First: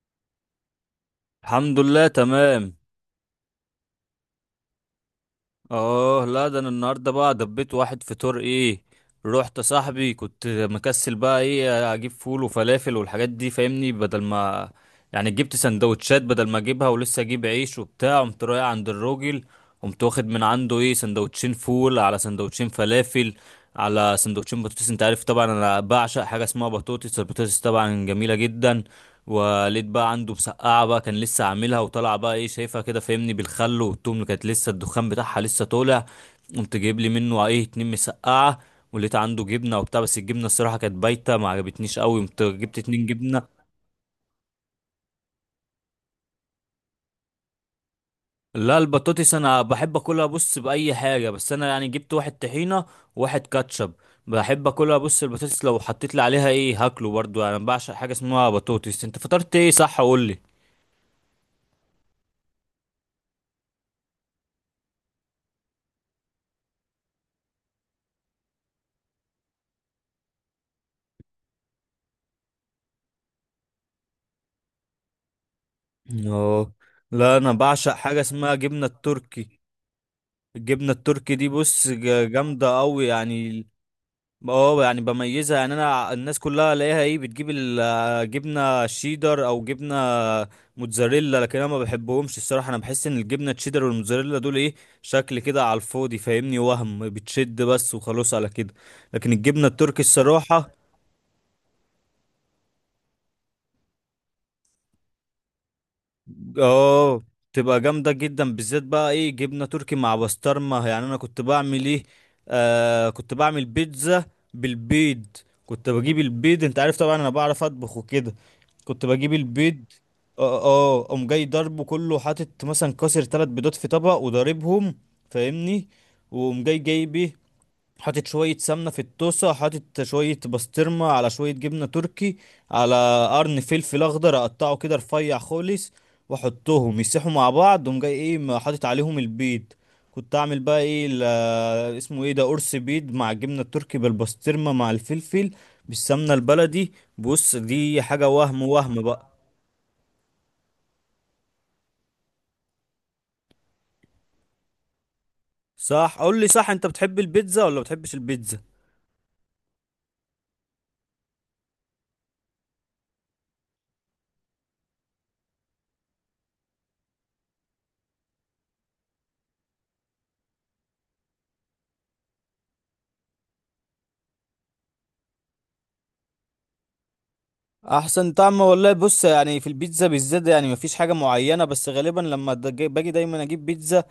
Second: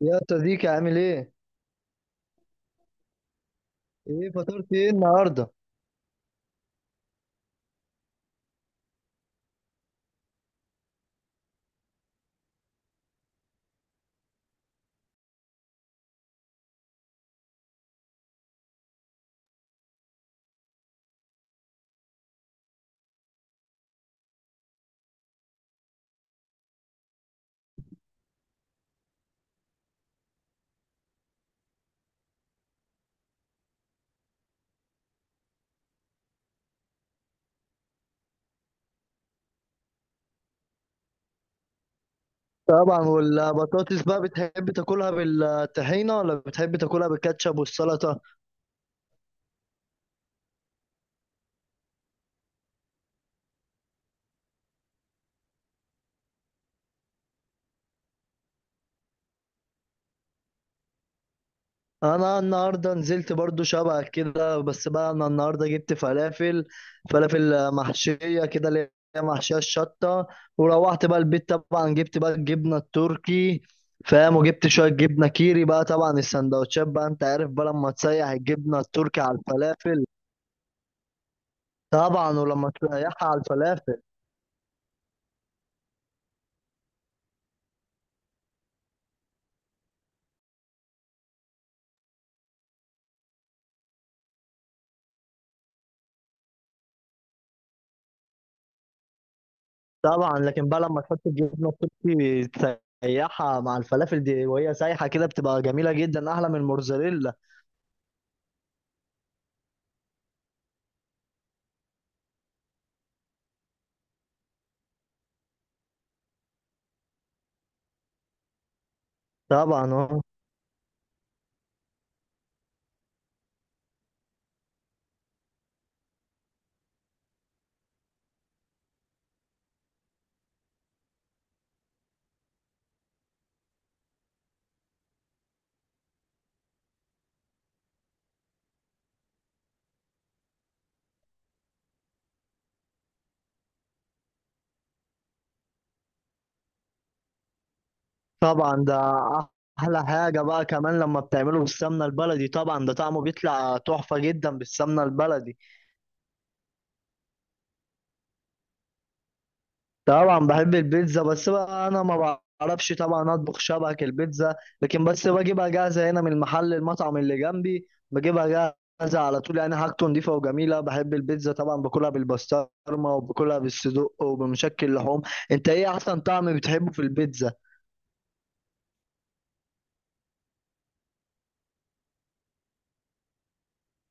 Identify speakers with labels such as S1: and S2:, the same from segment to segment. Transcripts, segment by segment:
S1: يا صديقي عامل ايه؟
S2: الحمد لله، تمام.
S1: ايه فطرت ايه النهارده؟
S2: اه لا، ده انا النهارده بقى دبيت واحد فطور ايه. رحت صاحبي، كنت مكسل بقى ايه اجيب فول وفلافل والحاجات دي فاهمني، بدل ما يعني جبت سندوتشات، بدل ما اجيبها ولسه اجيب عيش وبتاع، قمت رايح عند الراجل. قمت واخد من عنده ايه سندوتشين فول على سندوتشين فلافل على سندوتشين بطاطس. انت عارف طبعا انا بعشق حاجه اسمها بطاطس، البطاطس طبعا جميله جدا. ولقيت بقى عنده مسقعه بقى، كان لسه عاملها وطالعه بقى ايه، شايفها كده فاهمني، بالخل والتوم، اللي كانت لسه الدخان بتاعها لسه طالع. قمت جايب لي منه ايه 2 مسقعه. ولقيت عنده جبنه وبتاع، بس الجبنه الصراحه كانت بايته ما عجبتنيش قوي، قمت جبت
S1: طبعا
S2: 2 جبنه.
S1: والبطاطس بقى بتحب تاكلها بالطحينة ولا بتحب تاكلها بالكاتشب والسلطة؟
S2: لا البطاطس انا بحب اكلها بص باي حاجه، بس انا يعني جبت واحد طحينه وواحد كاتشب. بحب اكلها بص، البطاطس لو حطيت لي عليها ايه هاكله، برضو انا بعشق حاجه اسمها بطاطس. انت فطرت ايه؟ صح قول لي.
S1: انا النهارده نزلت برضو شبهك كده، بس بقى انا النهارده جبت فلافل محشية كده، اللي هي محشية الشطة. وروحت بقى البيت، طبعا جبت بقى الجبنة التركي، فاهم، وجبت شوية جبنة كيري بقى. طبعا
S2: اه
S1: السندوتشات بقى انت
S2: لا،
S1: عارف
S2: انا
S1: بقى لما
S2: بعشق حاجه
S1: تسيح
S2: اسمها
S1: الجبنة
S2: جبنه
S1: التركي على
S2: التركي.
S1: الفلافل.
S2: الجبنه التركي دي بص
S1: طبعا. ولما
S2: جامده قوي
S1: تسيحها على
S2: يعني.
S1: الفلافل،
S2: اه يعني بميزها، يعني انا الناس كلها الاقيها ايه بتجيب الجبنه شيدر او جبنه موتزاريلا، لكن انا ما بحبهمش الصراحه، انا بحس ان الجبنه الشيدر والموتزاريلا دول ايه شكل كده على الفاضي فاهمني، وهم بتشد بس وخلاص على كده. لكن الجبنه التركي
S1: طبعا لكن
S2: الصراحه،
S1: بقى لما تحط الجبنه التركي تسيحها مع الفلافل دي وهي سايحه كده بتبقى جميله جدا، احلى من
S2: اه
S1: الموتزاريلا.
S2: تبقى جامدة جدا بالذات بقى ايه جبنة تركي مع بسطرمة. يعني انا كنت بعمل ايه، آه كنت بعمل بيتزا بالبيض. كنت بجيب البيض، انت عارف طبعا انا بعرف اطبخ وكده. كنت بجيب البيض،
S1: طبعا. اه.
S2: اه اه قوم جاي ضربه كله، حاطط مثلا كسر 3 بيضات في طبق وضاربهم فاهمني. وقوم جاي جايب ايه، حاطط شوية سمنة في الطاسة، حاطط شوية بسطرمة على شوية جبنة تركي، على قرن فلفل أخضر أقطعه كده رفيع خالص، وأحطهم يسيحوا مع بعض، وأقوم جاي إيه حاطط عليهم البيض. كنت أعمل بقى إيه اسمه إيه ده، قرص بيض مع الجبنة التركي بالبسطرمة مع الفلفل بالسمنة البلدي. بص دي حاجة وهم
S1: طبعا ده
S2: وهم بقى.
S1: احلى حاجه بقى، كمان لما بتعمله بالسمنه البلدي طبعا ده طعمه بيطلع تحفه جدا بالسمنه البلدي.
S2: صح قول لي صح، أنت بتحب البيتزا ولا بتحبش البيتزا؟
S1: طبعا بحب البيتزا، بس بقى انا ما بعرفش طبعا اطبخ شبك البيتزا، لكن بس بجيبها جاهزه هنا من المحل، المطعم اللي جنبي بجيبها جاهزه على طول، يعني حاجته نضيفه وجميله. بحب البيتزا طبعا، باكلها بالبسطرمه وباكلها بالصدق وبمشكل لحوم. انت ايه احسن طعم بتحبه في البيتزا؟
S2: احسن طعم والله بص، يعني في البيتزا بالذات يعني مفيش حاجه معينه، بس غالبا لما باجي دايما اجيب بيتزا.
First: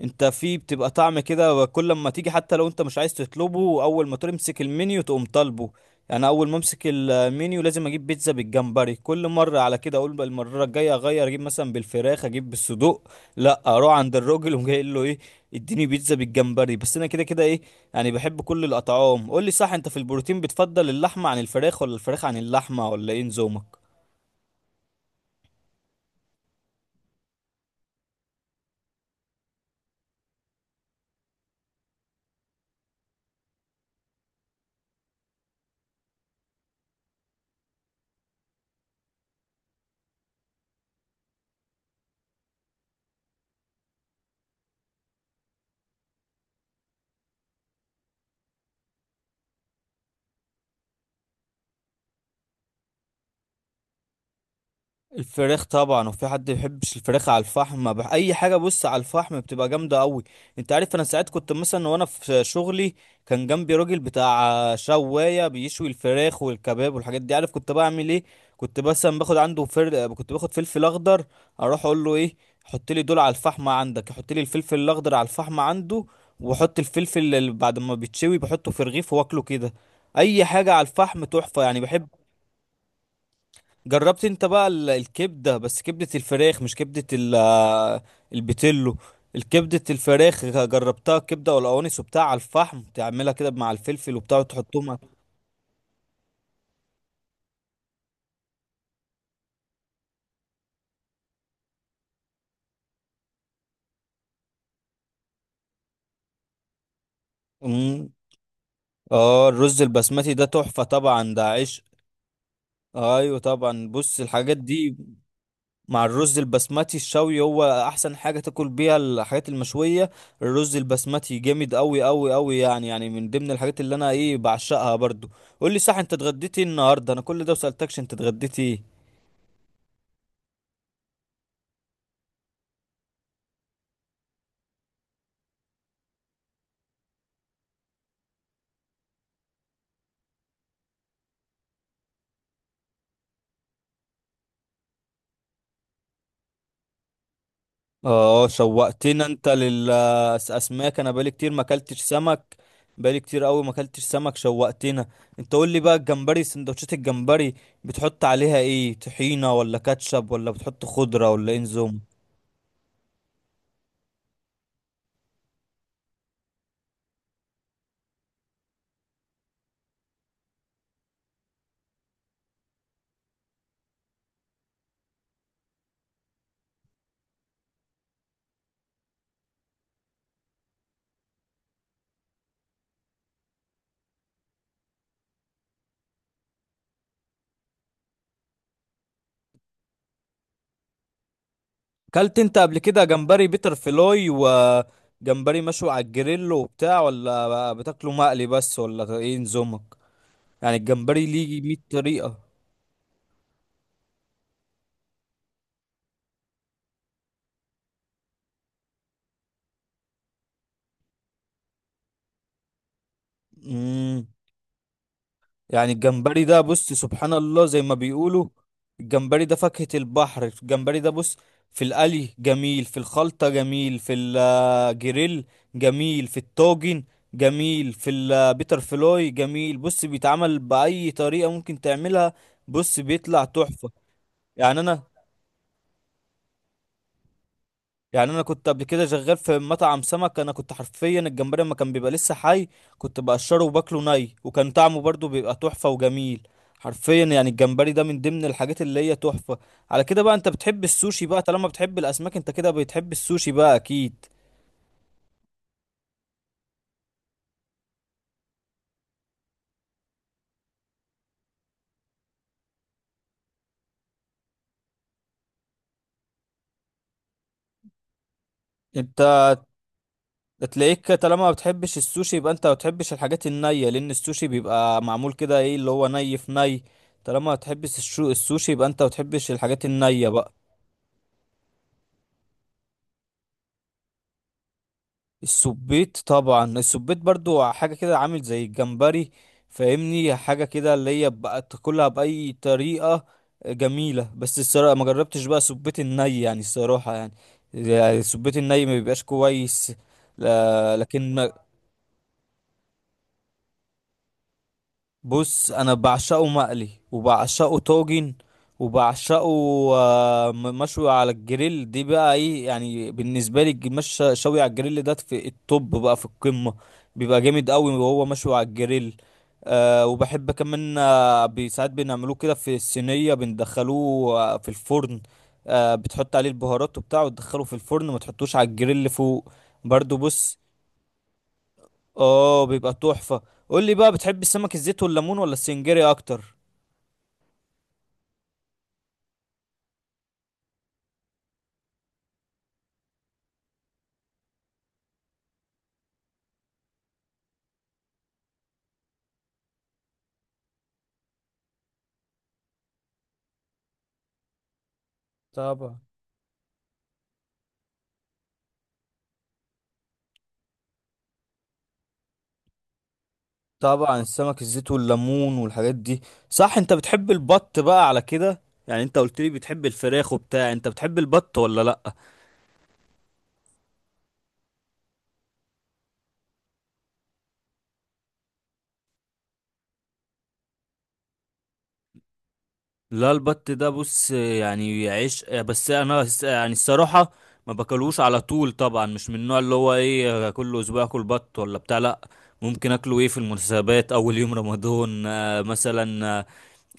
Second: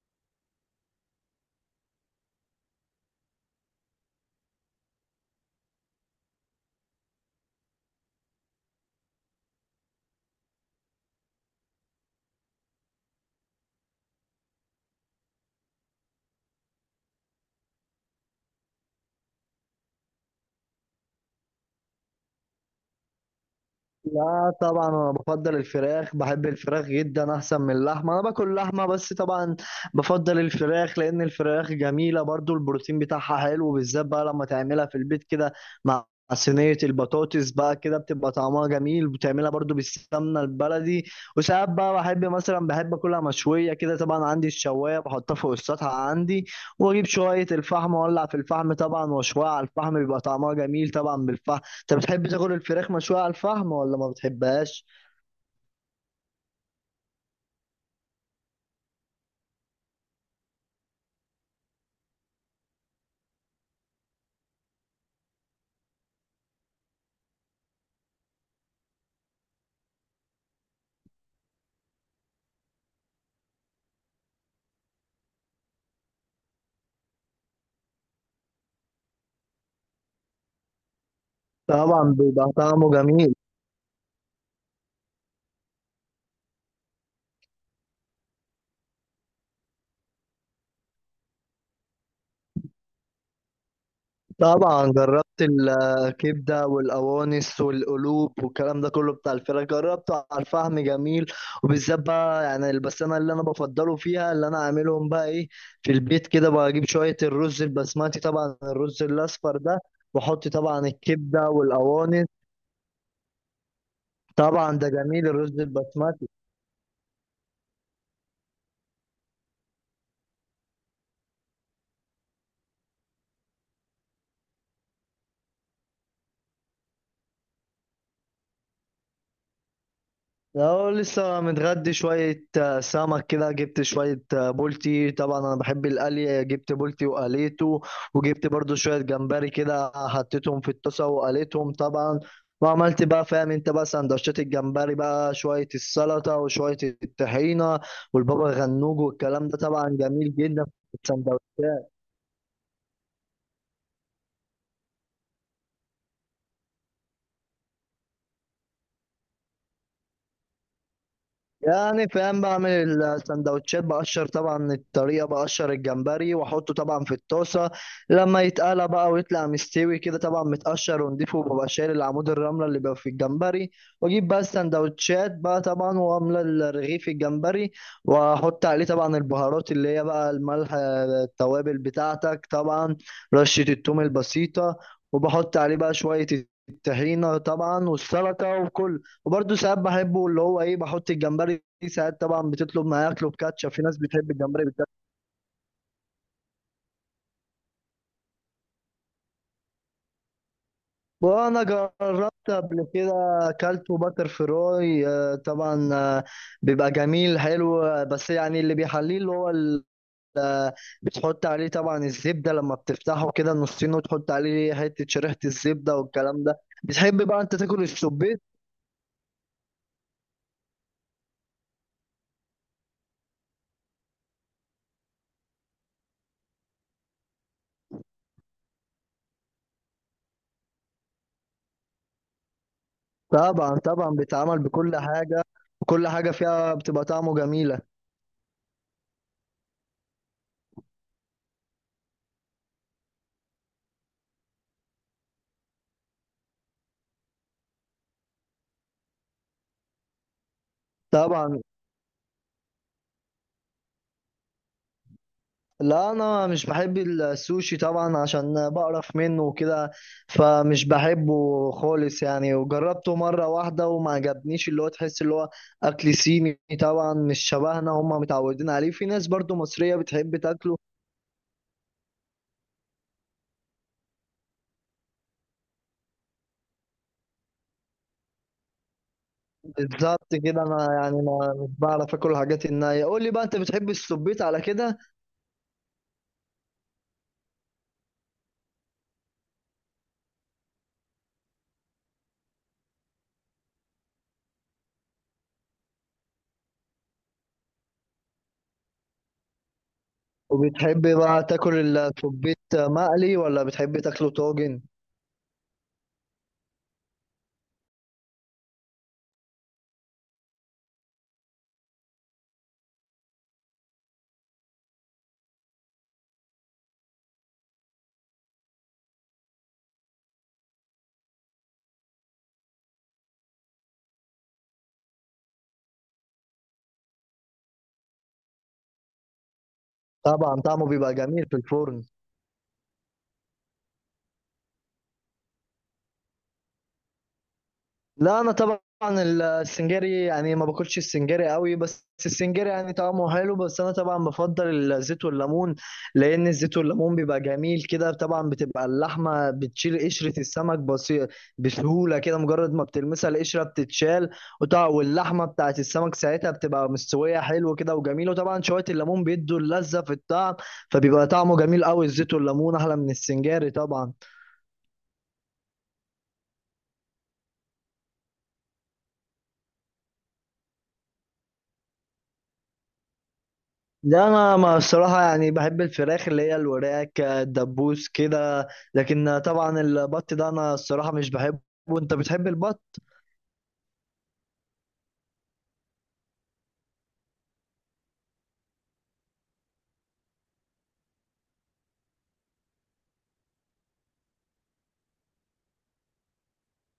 S2: انت في بتبقى طعم كده، وكل ما تيجي حتى لو انت مش عايز تطلبه، اول ما تمسك المنيو تقوم طالبه. يعني اول ما امسك المنيو لازم اجيب بيتزا بالجمبري. كل مره على كده اقول بقى المره الجايه اغير اجيب مثلا بالفراخ، اجيب بالصدوق، لا اروح عند الراجل وجاي له ايه اديني بيتزا بالجمبري، بس انا كده كده ايه يعني بحب كل الأطعام. قول لي صح، أنت في البروتين بتفضل اللحمة عن الفراخ ولا الفراخ عن اللحمة، ولا إيه نظامك؟
S1: لا طبعا انا بفضل الفراخ، بحب الفراخ جدا احسن من اللحمه. انا باكل لحمه بس طبعا بفضل الفراخ، لان الفراخ جميله، برضو البروتين بتاعها حلو، بالذات بقى لما تعملها في البيت كده مع صينيه البطاطس بقى، كده بتبقى طعمها جميل، بتعملها برضو بالسمنه البلدي. وساعات بقى بحب اكلها مشويه كده طبعا، عندي الشوايه بحطها فوق السطح عندي، واجيب شويه الفحم واولع في الفحم طبعا واشويها على الفحم، بيبقى طعمها جميل طبعا بالفحم. انت بتحب تاكل الفراخ مشوية على الفحم ولا ما بتحبهاش؟
S2: الفراخ طبعا. وفي حد ما بيحبش الفراخ على الفحم؟ اي حاجه بص على الفحم بتبقى جامده قوي. انت عارف انا ساعات كنت مثلا وانا في شغلي كان جنبي راجل بتاع شوايه بيشوي الفراخ والكباب والحاجات دي، عارف كنت بعمل ايه؟ كنت مثلا باخد عنده كنت باخد فلفل اخضر، اروح اقول له ايه حط لي دول على الفحم عندك، حط لي الفلفل الاخضر على الفحم عنده. وحط الفلفل اللي بعد ما بيتشوي بحطه في رغيف واكله كده. اي حاجه على الفحم تحفه، يعني بحب.
S1: طبعا بيبقى طعمه جميل.
S2: جربت انت بقى الكبدة، بس كبدة الفراخ مش كبدة البتلو. الكبدة الفراخ جربتها، كبدة والقوانص وبتاع على الفحم، تعملها كده مع الفلفل وبتاع
S1: طبعا
S2: وتحطهم على...
S1: جربت الكبدة والقوانص والقلوب والكلام ده كله بتاع الفراخ، جربته على الفحم، جميل. وبالذات بقى يعني بس انا اللي انا بفضله فيها اللي انا عاملهم بقى ايه في البيت كده، بجيب شوية الرز
S2: مم.
S1: البسمتي طبعا، الرز
S2: اه
S1: الاصفر ده،
S2: الرز البسمتي ده
S1: واحط
S2: تحفة،
S1: طبعا
S2: طبعا ده
S1: الكبدة
S2: عشق.
S1: والقوانص.
S2: ايوه طبعا بص الحاجات
S1: طبعا ده
S2: دي
S1: جميل الرز
S2: مع
S1: البسمتي.
S2: الرز البسمتي الشوي هو احسن حاجه تاكل بيها الحاجات المشويه. الرز البسمتي جامد قوي قوي قوي، يعني من ضمن الحاجات اللي انا ايه بعشقها برضو. قول لي صح، انت اتغديتي إيه النهارده؟ انا كل ده وسالتكش انت اتغديتي ايه.
S1: لو لسه متغدي شوية، سمك كده، جبت شوية، بولتي طبعا، أنا بحب القلي، جبت بولتي وقليته. وجبت برضو شوية جمبري كده، حطيتهم في الطاسة وقليتهم طبعا، وعملت بقى فاهم انت بقى سندوتشات الجمبري بقى، شوية السلطة وشوية الطحينة
S2: اه
S1: والبابا غنوج
S2: شوقتنا انت
S1: والكلام ده، طبعا جميل جدا في
S2: للاسماك، انا بقالي
S1: السندوتشات.
S2: كتير ما اكلتش سمك. بقالي كتير قوي ما اكلتش سمك، شوقتنا انت. قول لي بقى الجمبري، سندوتشات الجمبري بتحط عليها ايه، طحينه ولا كاتشب، ولا بتحط خضره، ولا ايه نظام؟
S1: يعني فاهم، بعمل السندوتشات بقشر طبعا، الطريقة بقشر الجمبري واحطه طبعا في الطاسة، لما يتقلى بقى ويطلع مستوي كده طبعا متقشر ونضيفه، وببقى شايل العمود الرملة اللي بيبقى في الجمبري، واجيب بقى السندوتشات بقى طبعا واملى الرغيف الجمبري، واحط عليه طبعا البهارات اللي هي بقى الملح، التوابل بتاعتك طبعا، رشة التوم البسيطة، وبحط عليه بقى شوية الطحينة طبعا والسلطة وكل. وبرده ساعات بحبه اللي هو ايه، بحط الجمبري، ساعات
S2: كلت
S1: طبعا
S2: انت قبل
S1: بتطلب
S2: كده
S1: معاه اكله
S2: جمبري
S1: بكاتشب،
S2: بيتر
S1: في ناس
S2: فلوي
S1: بتحب الجمبري بالكاتشب.
S2: وجمبري مشوي على الجريل وبتاع، ولا بتاكله مقلي بس، ولا ايه نظامك؟ يعني الجمبري ليه
S1: وانا
S2: 100 طريقة.
S1: جربت قبل كده، اكلته باتر فراي طبعا، بيبقى جميل حلو، بس يعني اللي بيحليه اللي هو بتحط عليه طبعا الزبده لما بتفتحه كده نصين
S2: امم،
S1: وتحط عليه حته شريحه
S2: يعني
S1: الزبده
S2: الجمبري
S1: والكلام
S2: ده
S1: ده.
S2: بص
S1: بتحب
S2: سبحان
S1: بقى انت
S2: الله زي
S1: تاكل
S2: ما
S1: السبيت؟
S2: بيقولوا الجمبري ده فاكهة البحر. الجمبري ده بص في القلي جميل، في الخلطة جميل، في الجريل جميل، في الطاجن جميل، في البيتر فلوي جميل. بص بيتعمل بأي طريقة ممكن تعملها، بص بيطلع
S1: طبعا
S2: تحفة.
S1: طبعا بيتعمل
S2: يعني
S1: بكل
S2: انا
S1: حاجه، كل حاجه فيها بتبقى طعمه جميله.
S2: كنت قبل كده شغال في مطعم سمك. انا كنت حرفيا الجمبري لما كان بيبقى لسه حي كنت بقشره وباكله ني، وكان طعمه برضو بيبقى تحفة وجميل. حرفيا يعني الجمبري ده من ضمن الحاجات اللي هي تحفة. على كده بقى انت بتحب السوشي بقى،
S1: طبعا.
S2: طالما بتحب الاسماك انت كده بتحب السوشي بقى اكيد.
S1: لا انا مش بحب السوشي طبعا عشان بقرف منه وكده، فمش بحبه خالص يعني، وجربته مره واحده وما عجبنيش. اللي هو تحس اللي هو اكل صيني طبعا، مش شبهنا، هم متعودين عليه، في
S2: انت
S1: ناس برضو مصريه بتحب تاكله.
S2: تلاقيك طالما ما بتحبش السوشي يبقى انت ما بتحبش الحاجات النية، لان السوشي بيبقى معمول كده ايه اللي هو ني في ني. طالما ما بتحبش السوشي يبقى انت ما بتحبش الحاجات النية
S1: بالظبط
S2: بقى.
S1: كده، انا يعني ما مش بعرف اكل الحاجات النيه. قول لي بقى، انت بتحب السبيت على كده؟
S2: السبيت طبعا، السبيت برضو حاجة كده عامل زي الجمبري فاهمني، حاجة كده اللي هي بقى تاكلها بأي طريقة جميلة. بس الصراحة ما جربتش بقى سبيت الني، يعني الصراحة يعني، يعني السبيت الني ما بيبقاش كويس، لا.
S1: وبتحب بقى
S2: لكن
S1: تاكل السبيت مقلي ولا بتحب تاكله طاجن؟
S2: بص انا بعشقه مقلي، وبعشقه طاجن، وبعشقه مشوي على الجريل. دي بقى ايه يعني بالنسبه لي مش شوي على الجريل ده في التوب بقى، في القمه، بيبقى جامد قوي وهو مشوي على الجريل. أه وبحب كمان ساعات بنعملوه كده في الصينيه، بندخلوه في الفرن. أه بتحط عليه البهارات وبتاع وتدخله في الفرن، ما تحطوش على الجريل فوق، برضو بص.
S1: طبعا طعمه بيبقى جميل في الفرن.
S2: اه بيبقى تحفة. قول لي بقى، بتحب السمك الزيت والليمون ولا السنجاري اكتر؟
S1: لا انا طبعا السنجاري يعني ما باكلش السنجاري قوي، بس السنجاري يعني طعمه حلو، بس انا طبعا بفضل الزيت والليمون، لان الزيت والليمون بيبقى جميل كده طبعا، بتبقى اللحمه بتشيل قشره السمك بسهوله كده، مجرد ما بتلمسها القشره بتتشال، وطبعا واللحمه بتاعت
S2: طبعا
S1: السمك ساعتها بتبقى مستويه حلو كده وجميل، وطبعا شويه الليمون بيدوا اللذه في الطعم، فبيبقى طعمه جميل قوي، الزيت والليمون احلى من السنجاري طبعا.
S2: طبعا السمك الزيت والليمون والحاجات دي. صح انت بتحب البط بقى على كده؟ يعني انت قلت لي بتحب الفراخ وبتاع، انت بتحب البط ولا لا؟
S1: لا انا ما الصراحه يعني بحب الفراخ اللي هي الوراك الدبوس كده، لكن طبعا البط ده انا الصراحه مش بحبه. وانت بتحب البط؟
S2: لا البط ده بص يعني عيش، بس انا يعني الصراحة ما باكلوش على طول، طبعا مش من النوع اللي هو ايه كل اسبوع اكل بط ولا بتاع، لا. ممكن اكله ايه في المناسبات، اول يوم رمضان مثلا، آه،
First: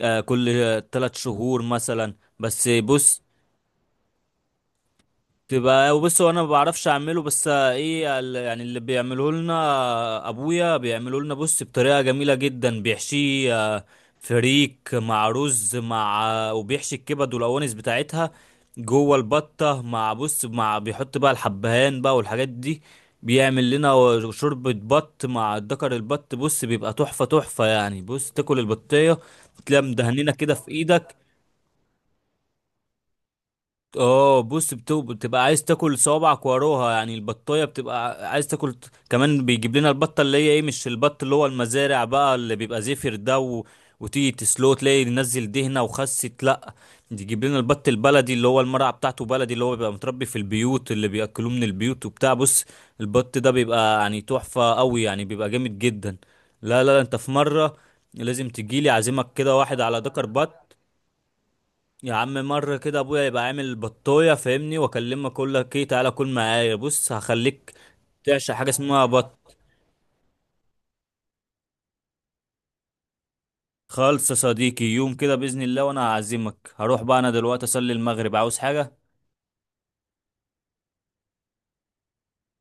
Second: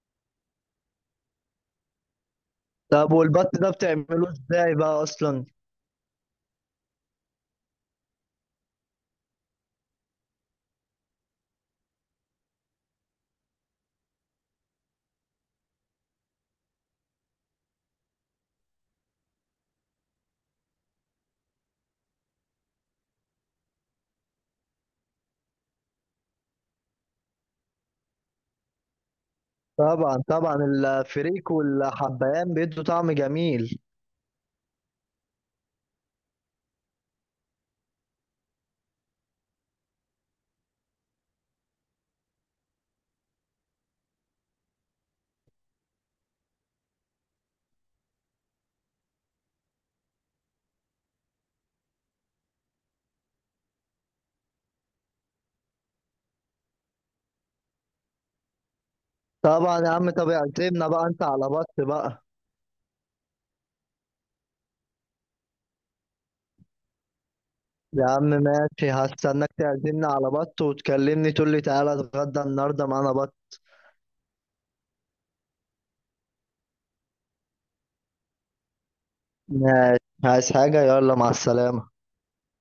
S2: آه، كل 3 شهور مثلا. بس
S1: طب
S2: بص،
S1: والبط ده بتعمله ازاي بقى اصلا؟
S2: تبقى بص هو انا ما بعرفش اعمله، بس ايه يعني اللي بيعمله لنا ابويا بيعمله لنا بص بطريقه جميله جدا، بيحشيه فريك مع رز مع وبيحشي الكبد والاوانس بتاعتها جوه البطه، مع بص مع بيحط بقى الحبهان بقى والحاجات دي. بيعمل لنا شوربة بط مع الدكر البط. بص بيبقى تحفة تحفة، يعني بص تاكل البطية تلاقيها
S1: طبعا
S2: مدهنينة كده
S1: طبعا
S2: في ايدك.
S1: الفريك والحبهان بيدوا طعم جميل.
S2: اه بص بتبقى عايز تاكل صوابعك وراها، يعني البطايه بتبقى عايز تاكل كمان. بيجيب لنا البطه اللي هي ايه، مش البط اللي هو المزارع بقى اللي بيبقى زفر ده، و... وتيجي تسلو تلاقي نزل دهنه وخست، لا. يجيب لنا البط البلدي اللي هو المرعى بتاعته بلدي، اللي هو بيبقى متربي في البيوت اللي بياكلوه من البيوت وبتاع. بص البط ده بيبقى يعني تحفه قوي، يعني بيبقى جامد جدا. لا لا لا، انت في مره لازم تجيلي، اعزمك كده
S1: طبعا
S2: واحد
S1: يا
S2: على
S1: عم،
S2: ذكر
S1: طب
S2: بط.
S1: اعزمنا بقى انت على بط
S2: يا
S1: بقى.
S2: عم مرة كده ابويا يبقى عامل بطاية فاهمني، واكلمك اقول لك ايه تعالى كل معايا، بص هخليك
S1: يا عم
S2: تعشق حاجة
S1: ماشي،
S2: اسمها
S1: هستناك
S2: بط.
S1: تعزمنا على بط وتكلمني تقول لي تعالى اتغدى النهارده معانا بط.
S2: خالص يا صديقي، يوم كده بإذن الله وانا هعزمك. هروح بقى انا دلوقتي اصلي المغرب، عاوز حاجة؟
S1: ماشي، عايز حاجه؟ يلا مع السلامه.